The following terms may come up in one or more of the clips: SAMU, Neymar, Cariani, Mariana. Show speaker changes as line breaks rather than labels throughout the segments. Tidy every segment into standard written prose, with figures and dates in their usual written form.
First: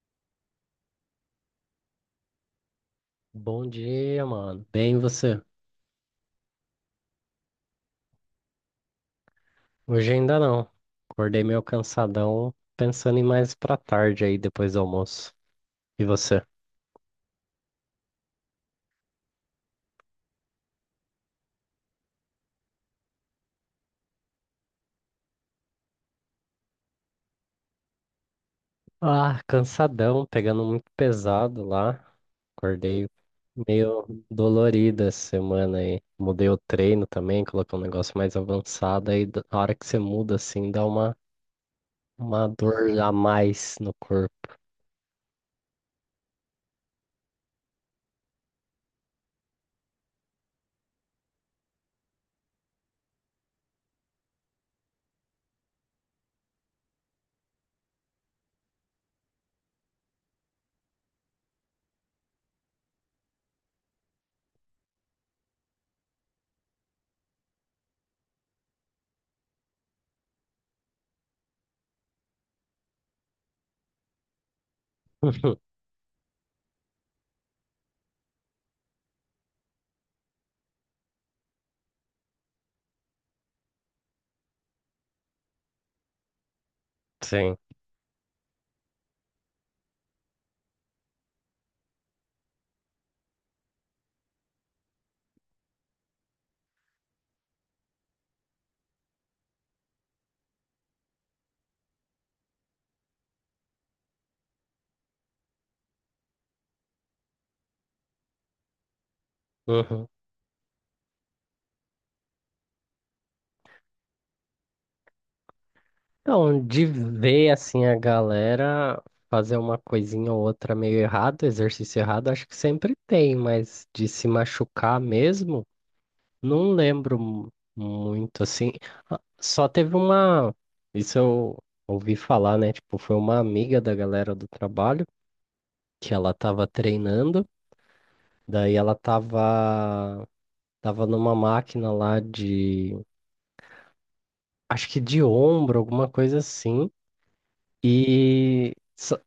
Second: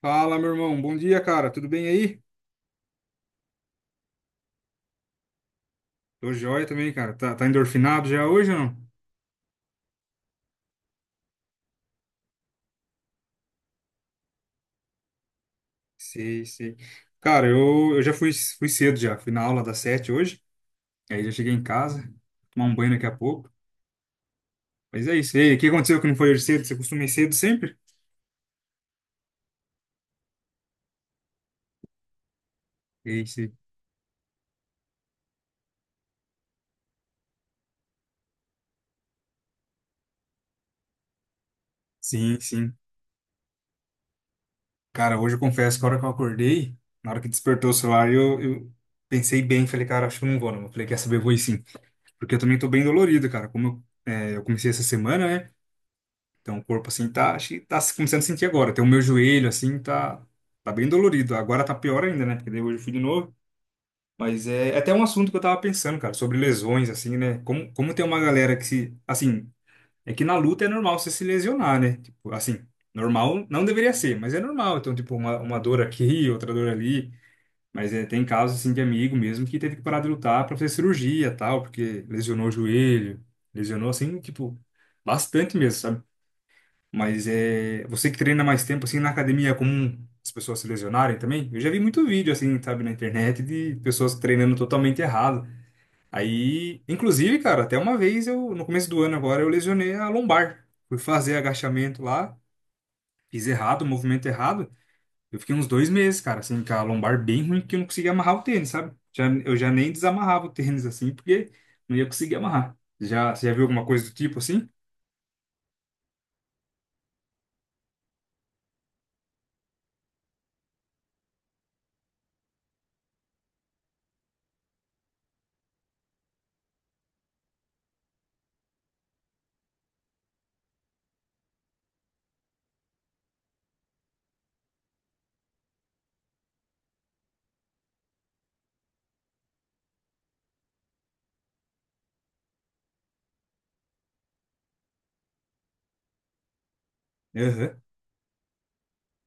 Fala, meu irmão. Bom dia, cara. Tudo bem aí?
Bom dia, mano. Bem, e você?
Tô joia também, cara. Tá, endorfinado já hoje ou não?
Hoje ainda não. Acordei meio cansadão, pensando em mais pra tarde aí, depois do almoço. E você?
Sei, sei. Cara, eu já fui cedo já. Fui na aula das 7 hoje. Aí já cheguei em casa. Tomar um banho daqui a pouco. Mas é isso. E aí, o que aconteceu que não foi hoje cedo? Você costuma ir cedo sempre?
Ah, cansadão, pegando muito pesado lá. Acordei
É isso.
meio dolorido essa semana aí. Mudei o treino também, coloquei um negócio mais avançado. Aí, na hora que você muda assim, dá
Sim,
uma
sim.
dor a mais no corpo.
Cara, hoje eu confesso que a hora que eu acordei, na hora que despertou o celular, eu pensei bem. Falei, cara, acho que eu não vou, não. Eu falei, quer saber, eu vou ir sim. Porque eu também tô bem dolorido, cara. Como eu comecei essa semana, né? Então, o corpo, assim, tá, acho que tá começando a sentir agora. Tem o meu joelho, assim, tá bem dolorido. Agora tá pior ainda, né? Porque daí hoje eu fui de novo. Mas é até um assunto que eu tava pensando, cara, sobre lesões, assim, né? Como tem uma galera que se, assim, é que na luta é normal você se lesionar, né? Tipo, assim, normal não deveria ser, mas é normal. Então, tipo, uma dor aqui, outra dor ali. Mas é, tem casos, assim, de amigo mesmo que teve que parar de lutar pra fazer cirurgia, tal, porque lesionou o joelho, lesionou, assim, tipo, bastante mesmo, sabe? Mas
Sim.
é você que treina mais tempo assim na academia, é comum as pessoas se lesionarem também? Eu já vi muito vídeo assim, sabe, na internet, de pessoas treinando totalmente errado. Aí, inclusive, cara, até uma vez, eu no começo do ano agora, eu lesionei a lombar. Fui fazer agachamento lá, fiz errado, o movimento errado. Eu fiquei uns 2 meses, cara, assim, com a lombar bem ruim, porque eu não conseguia amarrar o tênis, sabe? Eu já nem
Uhum.
desamarrava o tênis assim, porque não ia conseguir amarrar. Você já viu alguma coisa do tipo assim?
Então, de ver assim a galera fazer uma coisinha ou outra meio errado, exercício errado, acho que sempre tem, mas de se machucar mesmo, não lembro muito assim. Ah, só teve uma, isso eu ouvi falar, né? Tipo, foi uma amiga da galera do trabalho que ela tava treinando, daí ela tava numa máquina lá de, acho que de ombro, alguma coisa assim.
Aham.
E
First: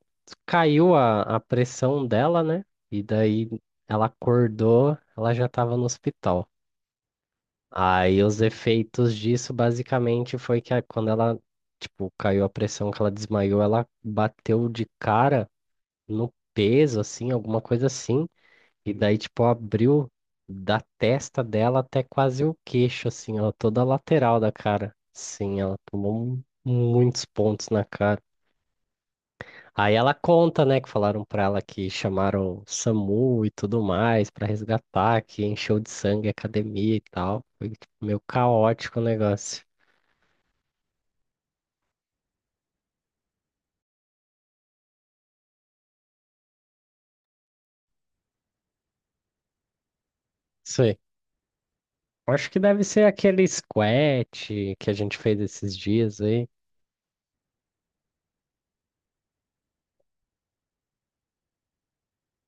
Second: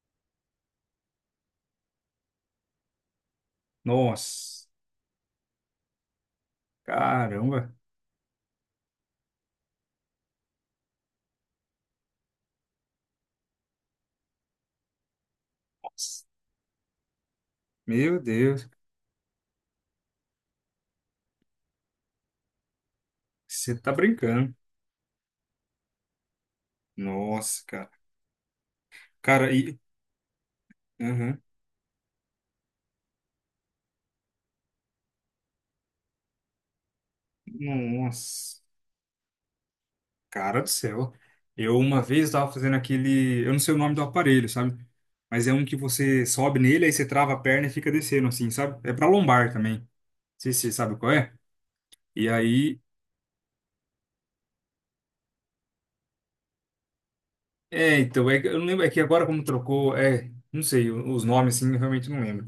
caiu a pressão dela, né? E daí ela
Nossa,
acordou, ela já estava no hospital.
caramba.
Aí os efeitos disso basicamente foi que quando ela, tipo, caiu a pressão que ela desmaiou, ela bateu de cara no peso, assim, alguma coisa
Meu
assim.
Deus,
E daí, tipo, abriu da testa dela até quase o queixo, assim, ó,
você
toda a
tá
lateral da
brincando.
cara. Sim, ela tomou muitos
Nossa,
pontos na
cara.
cara.
Cara, e.
Aí ela conta, né, que falaram
Aham.
pra ela que chamaram o SAMU e tudo mais pra resgatar, que encheu de sangue a academia e tal. Foi tipo, meio
Nossa,
caótico o negócio.
cara do céu. Eu uma vez estava fazendo aquele. Eu não sei o nome do aparelho, sabe? Mas é um que você sobe nele, aí você trava a perna e fica descendo, assim, sabe? É pra lombar também. Não sei se você sabe
Sei.
qual é. E
Acho que
aí.
deve ser aquele squat que a gente fez esses dias aí.
É, então, eu não lembro. É que agora como trocou. É. Não sei, os nomes, assim, eu realmente não lembro.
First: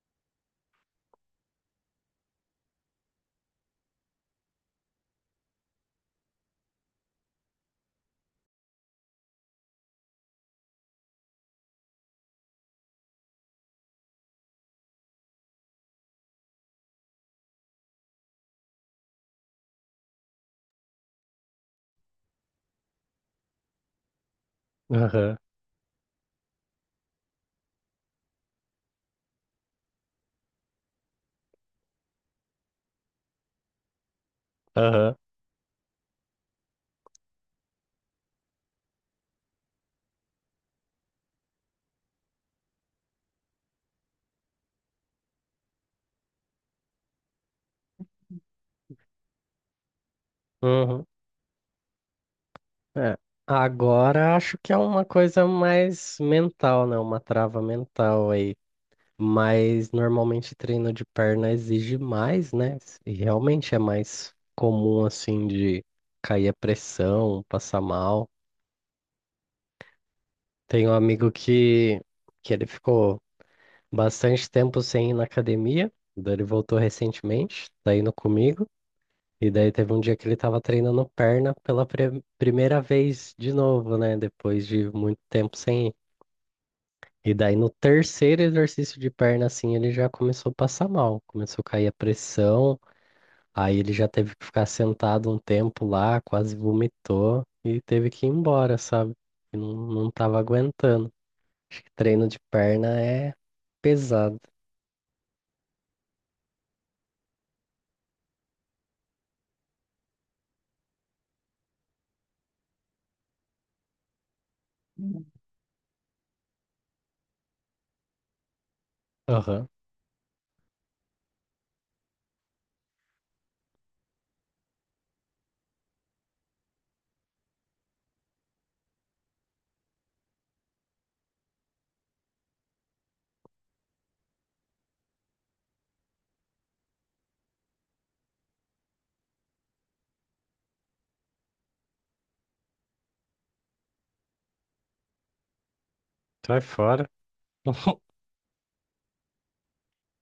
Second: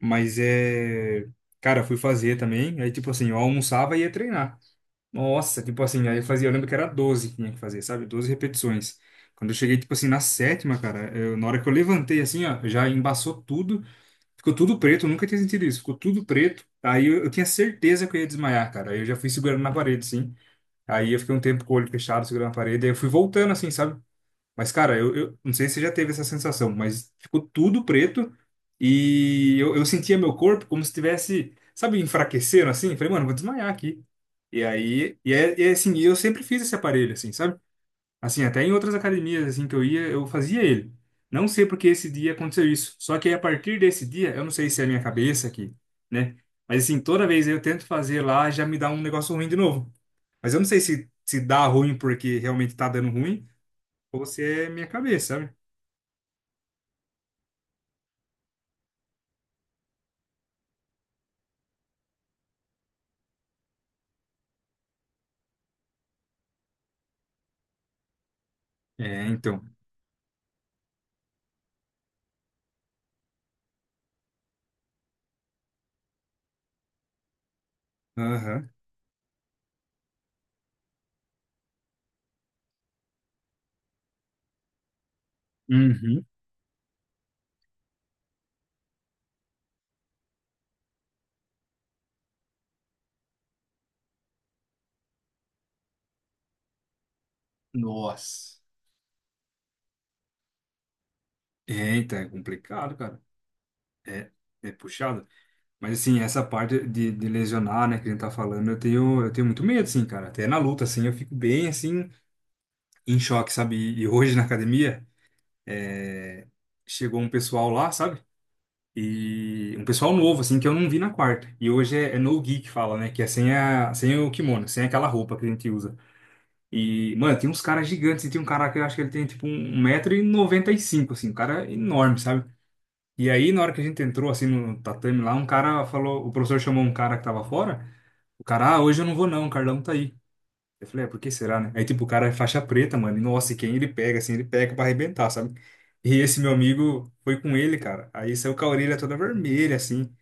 Mas é. Cara, eu fui fazer também. Aí, tipo assim, eu almoçava e ia treinar. Nossa, tipo assim, aí eu fazia, eu lembro que era 12 que tinha que fazer, sabe? 12 repetições. Quando eu cheguei, tipo assim, na sétima, cara, na hora que eu levantei, assim, ó, já embaçou tudo, ficou tudo preto, eu nunca tinha sentido isso, ficou tudo preto. Aí eu tinha certeza que eu ia desmaiar, cara. Aí eu já fui segurando na parede, assim. Aí eu fiquei um tempo com o olho fechado, segurando na parede, aí eu fui voltando, assim, sabe? Mas, cara, eu,
Aham,
eu não sei se você já teve essa sensação, mas ficou tudo preto e eu sentia meu corpo como se estivesse, sabe, enfraquecendo assim. Falei, mano, vou desmaiar aqui. E
aham,
aí, e é assim, eu sempre fiz esse aparelho, assim, sabe? Assim, até em outras academias, assim, que eu ia, eu fazia ele. Não sei porque esse dia aconteceu isso. Só que aí, a partir desse dia, eu não sei se é a minha cabeça aqui, né? Mas, assim, toda vez eu tento fazer lá, já me dá um negócio ruim de novo. Mas eu não sei
uhum.
se dá ruim porque realmente tá dando
É.
ruim ou
Agora
se
acho
é
que é
minha
uma
cabeça,
coisa
sabe?
mais mental, né? Uma trava mental aí. Mas normalmente treino de perna exige mais, né? E realmente é mais comum assim de cair a pressão, passar mal.
É, então.
Tem um amigo que ele ficou bastante tempo sem ir na academia, daí ele voltou recentemente, tá indo comigo.
Aham.
E daí teve um dia que ele tava treinando perna pela primeira vez de novo, né? Depois de muito tempo sem ir.
Uhum.
E daí no terceiro exercício de perna, assim, ele já começou a passar mal, começou a cair a pressão. Aí ele já teve que ficar sentado um tempo lá, quase vomitou e teve que ir
Nossa.
embora, sabe? E não, não tava aguentando. Acho que
É, então
treino
é
de
complicado,
perna
cara.
é
É,
pesado.
é puxado. Mas assim, essa parte de lesionar, né, que a gente tá falando, eu tenho muito medo, assim, cara. Até na luta, assim, eu fico bem, assim, em choque, sabe? E hoje na academia,
Hum.
é, chegou um pessoal lá, sabe?
Aham.
E um pessoal novo, assim, que eu não vi na quarta. E hoje é no gi que fala, né? Que é sem o kimono, sem aquela roupa que a gente usa. E, mano, tem uns caras gigantes. E tem um cara que eu acho que ele tem, tipo, um metro e noventa e cinco assim. Um cara enorme, sabe? E aí, na hora que a gente entrou, assim, no tatame lá, um cara falou. O professor chamou um cara que tava fora. O cara, ah, hoje eu não vou não, o Carlão tá aí. Eu falei, por que será, né? Aí, tipo, o cara é faixa preta, mano. E, nossa, e quem ele pega, assim, ele pega pra arrebentar, sabe? E esse meu
Sai fora.
amigo foi com ele, cara. Aí saiu com a orelha toda vermelha, assim.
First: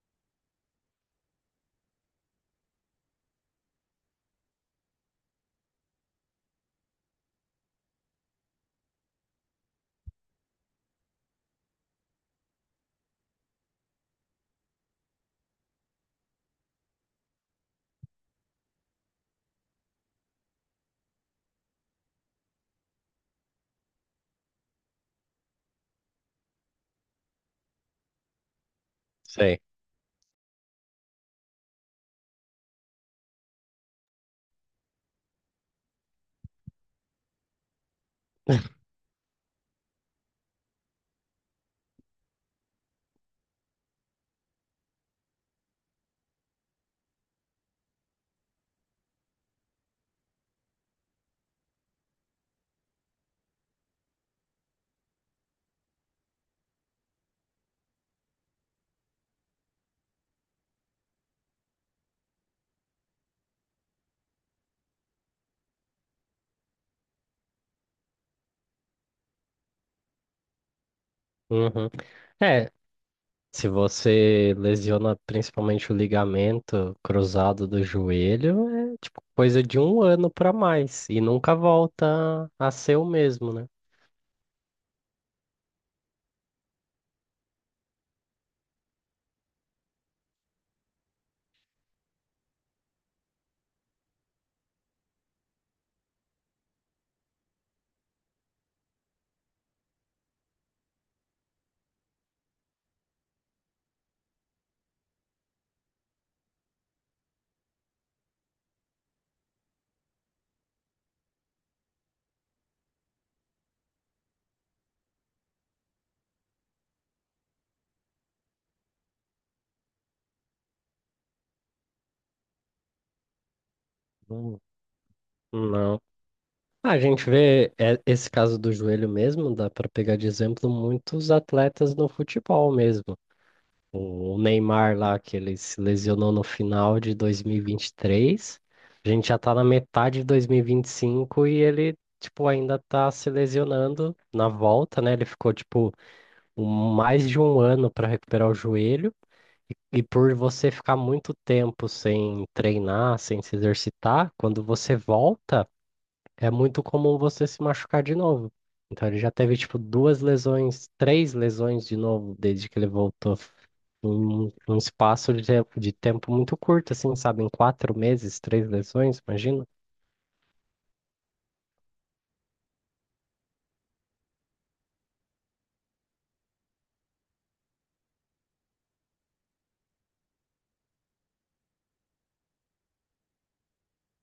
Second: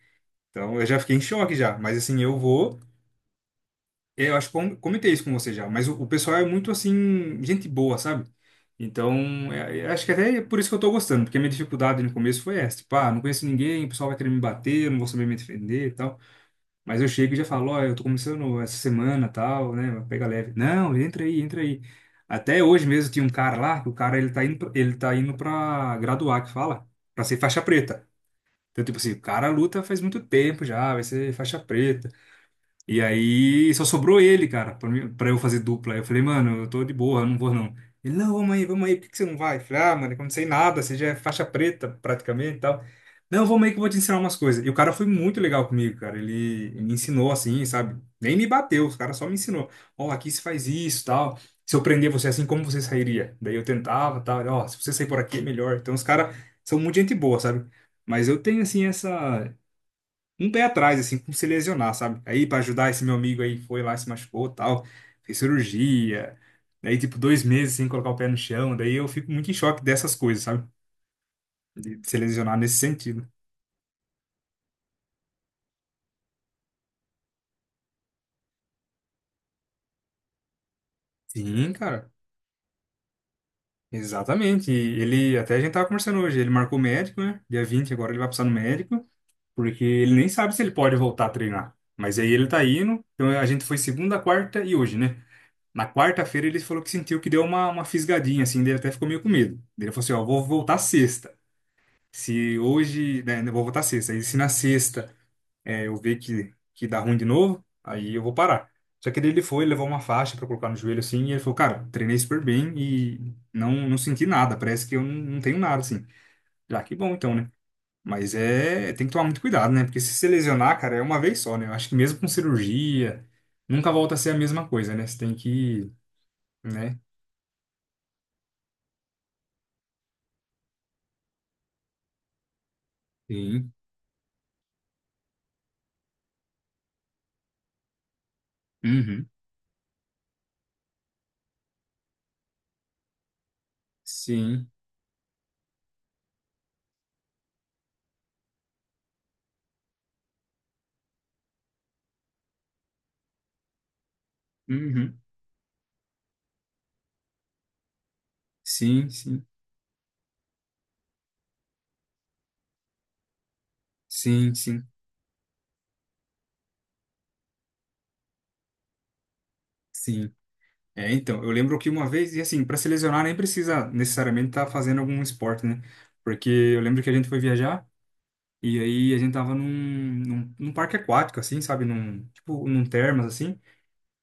Então, eu já fiquei em choque já. Mas, assim, eu vou. Eu acho que comentei isso com você já, mas o pessoal é muito assim, gente boa, sabe? Então, acho que até é por isso que eu tô gostando, porque a minha dificuldade no começo foi essa, tipo, ah, não conheço ninguém, o pessoal vai querer me bater, eu não vou saber me defender e tal. Mas eu chego e já falo, ó, eu tô começando essa semana, tal, né? Pega leve. Não, entra aí, entra aí. Até hoje mesmo tinha um cara lá, que o cara ele tá indo, ele tá indo pra graduar, que fala, pra ser faixa preta. Então, tipo assim, o cara
Sei.
luta faz muito tempo já, vai ser faixa preta. E aí só sobrou ele, cara, pra eu fazer dupla. Aí eu falei, mano, eu tô de boa, eu não vou não. Ele, não, vamos aí, por que que você não vai? Eu falei, ah, mano, eu não sei nada, você já é faixa preta praticamente e tal. Não, vamos aí que eu vou te ensinar umas coisas. E o cara foi muito legal comigo, cara. Ele me ensinou assim, sabe? Nem me bateu, o cara só me ensinou. Ó, aqui se faz isso, tal. Se eu prender você assim, como você sairia? Daí eu tentava, tal. Ele, ó, se você sair por aqui é melhor. Então os caras são muito gente boa, sabe? Mas eu tenho assim essa, um pé atrás, assim, com se lesionar, sabe? Aí, pra ajudar esse meu amigo aí, foi lá, se machucou, tal, fez cirurgia. Daí, tipo, 2 meses sem colocar o pé no chão. Daí eu fico muito em choque dessas coisas, sabe?
Uhum.
De se lesionar
É,
nesse sentido.
se você lesiona principalmente o ligamento cruzado do joelho, é tipo coisa de um ano pra mais e nunca
Sim, cara.
volta a ser o mesmo, né?
Exatamente. E ele, até a gente tava conversando hoje, ele marcou médico, né? Dia 20, agora ele vai passar no médico, porque ele nem sabe se ele pode voltar a treinar. Mas aí ele tá indo. Então a gente foi segunda, quarta e hoje, né? Na quarta-feira ele falou que sentiu que deu uma fisgadinha, assim, dele, até ficou meio com medo. Daí ele falou assim, ó, vou voltar sexta. Se hoje, né, eu vou voltar sexta. E se na sexta eu ver que dá ruim de novo, aí eu vou parar. Só que daí ele foi, levou uma faixa pra colocar no joelho, assim, e ele falou, cara, treinei super bem e não senti nada, parece que eu não tenho nada, assim. Já que bom, então, né? Mas é, tem que tomar muito cuidado, né? Porque se você lesionar, cara, é uma vez só, né? Eu acho que mesmo com cirurgia, nunca volta a ser a mesma coisa, né? Você tem que,
Não,
né?
a gente vê é, esse caso do joelho mesmo, dá para pegar de exemplo muitos atletas no futebol mesmo.
Sim.
O Neymar lá, que ele se lesionou no final de dois mil e vinte e três, a gente
Uhum.
já tá na metade de 2025 e vinte e cinco e ele, tipo, ainda tá se lesionando na
Sim.
volta, né? Ele ficou, tipo, um- mais de um ano para recuperar o joelho. E por você ficar muito tempo sem treinar, sem se exercitar, quando você
Uhum.
volta é muito comum você se machucar de novo. Então
Sim,
ele já
sim.
teve tipo duas lesões, três lesões de novo desde que ele voltou. Em um
Sim,
um
sim,
espaço de tempo muito curto, assim, sabe? Em 4 meses, três lesões, imagina?
sim. É, então, eu lembro que uma vez, e assim, para se lesionar nem precisa necessariamente estar fazendo algum esporte, né? Porque eu lembro que a gente foi viajar e aí a gente tava num parque aquático, assim, sabe? Tipo, num termas, assim.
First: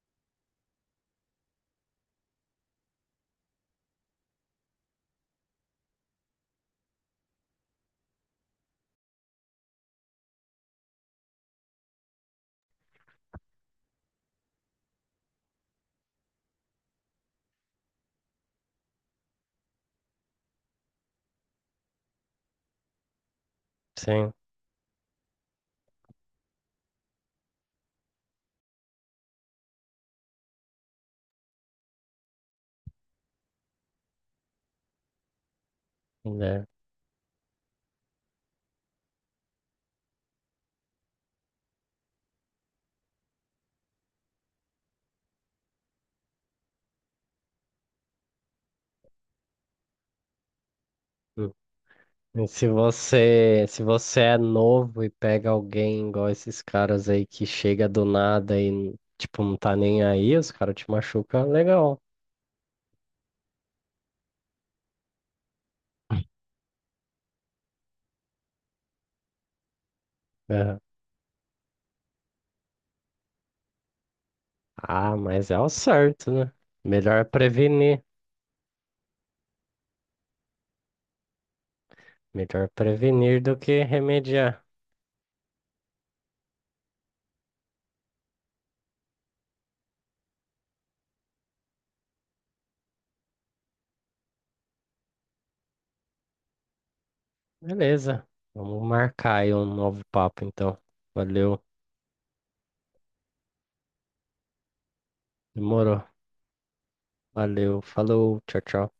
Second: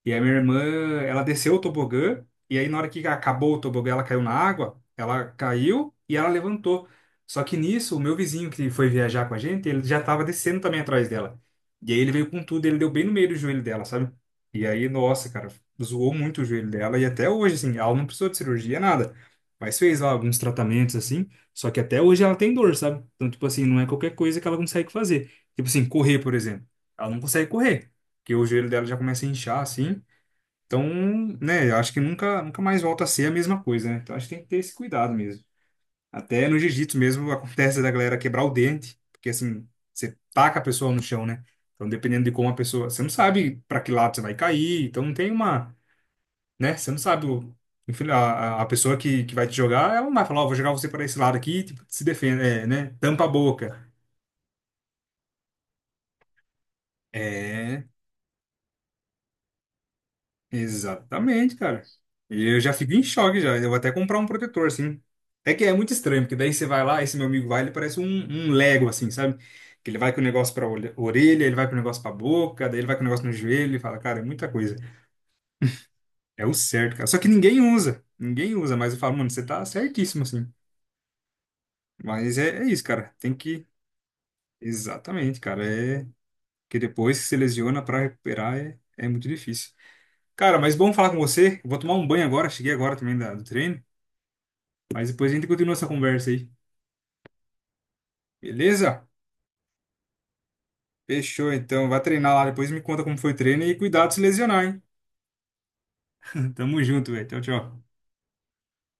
E a minha irmã, ela desceu o tobogã, e aí na hora que acabou o tobogã, ela caiu na água, ela caiu e ela levantou. Só que nisso, o meu vizinho que foi viajar com a gente, ele já estava descendo também atrás dela. E aí ele veio com tudo, ele deu bem no meio do joelho dela, sabe? E aí, nossa, cara, zoou muito o joelho dela, e até hoje, assim, ela não precisou de cirurgia, nada. Mas fez lá alguns tratamentos, assim, só que até hoje ela tem dor, sabe? Então, tipo assim, não é qualquer
Sim,
coisa que ela consegue fazer. Tipo assim, correr, por exemplo. Ela não consegue correr, porque o joelho dela já começa a inchar, assim. Então, né, eu acho que nunca, nunca mais volta a ser a mesma coisa, né? Então, acho que tem que ter esse cuidado mesmo. Até no
né?
jiu-jitsu mesmo acontece da galera quebrar o dente, porque assim, você taca a pessoa no chão, né? Então, dependendo de como a pessoa. Você não sabe para que lado você vai cair, então não tem uma. Né? Você não sabe. Enfim, A pessoa que vai te jogar, ela não vai falar, ó, vou jogar você para esse lado
Hum.
aqui, tipo, se defenda,
E
é,
se
né? Tampa a
você, se
boca.
você é novo e pega alguém igual esses caras aí que
É,
chega do nada e, tipo, não tá nem aí, os caras te machucam,
exatamente, cara.
legal.
E eu já fico em choque já. Eu vou até comprar um protetor, assim. É que é muito estranho, porque daí você vai lá, esse meu amigo vai, ele parece um Lego, assim, sabe? Que ele vai com o negócio pra
É.
orelha, ele vai com o negócio pra boca, daí ele vai com o negócio no joelho, ele fala, cara, é muita coisa.
Ah, mas é o certo,
É
né?
o certo, cara. Só
Melhor
que ninguém
prevenir.
usa. Ninguém usa, mas eu falo, mano, você tá certíssimo, assim. Mas é,
Melhor
isso, cara. Tem
prevenir do
que.
que remediar.
Exatamente, cara. É que depois que se lesiona pra recuperar é muito difícil. Cara, mas bom falar com você. Eu vou tomar um banho agora, cheguei agora também do treino. Mas depois a gente continua essa conversa aí.
Beleza. Vamos
Beleza?
marcar aí um novo papo, então.
Fechou,
Valeu.
então. Vai treinar lá. Depois me conta como foi o treino e cuidado de se lesionar, hein?
Demorou.
Tamo junto, velho. Tchau,
Valeu.
tchau.
Falou. Tchau, tchau.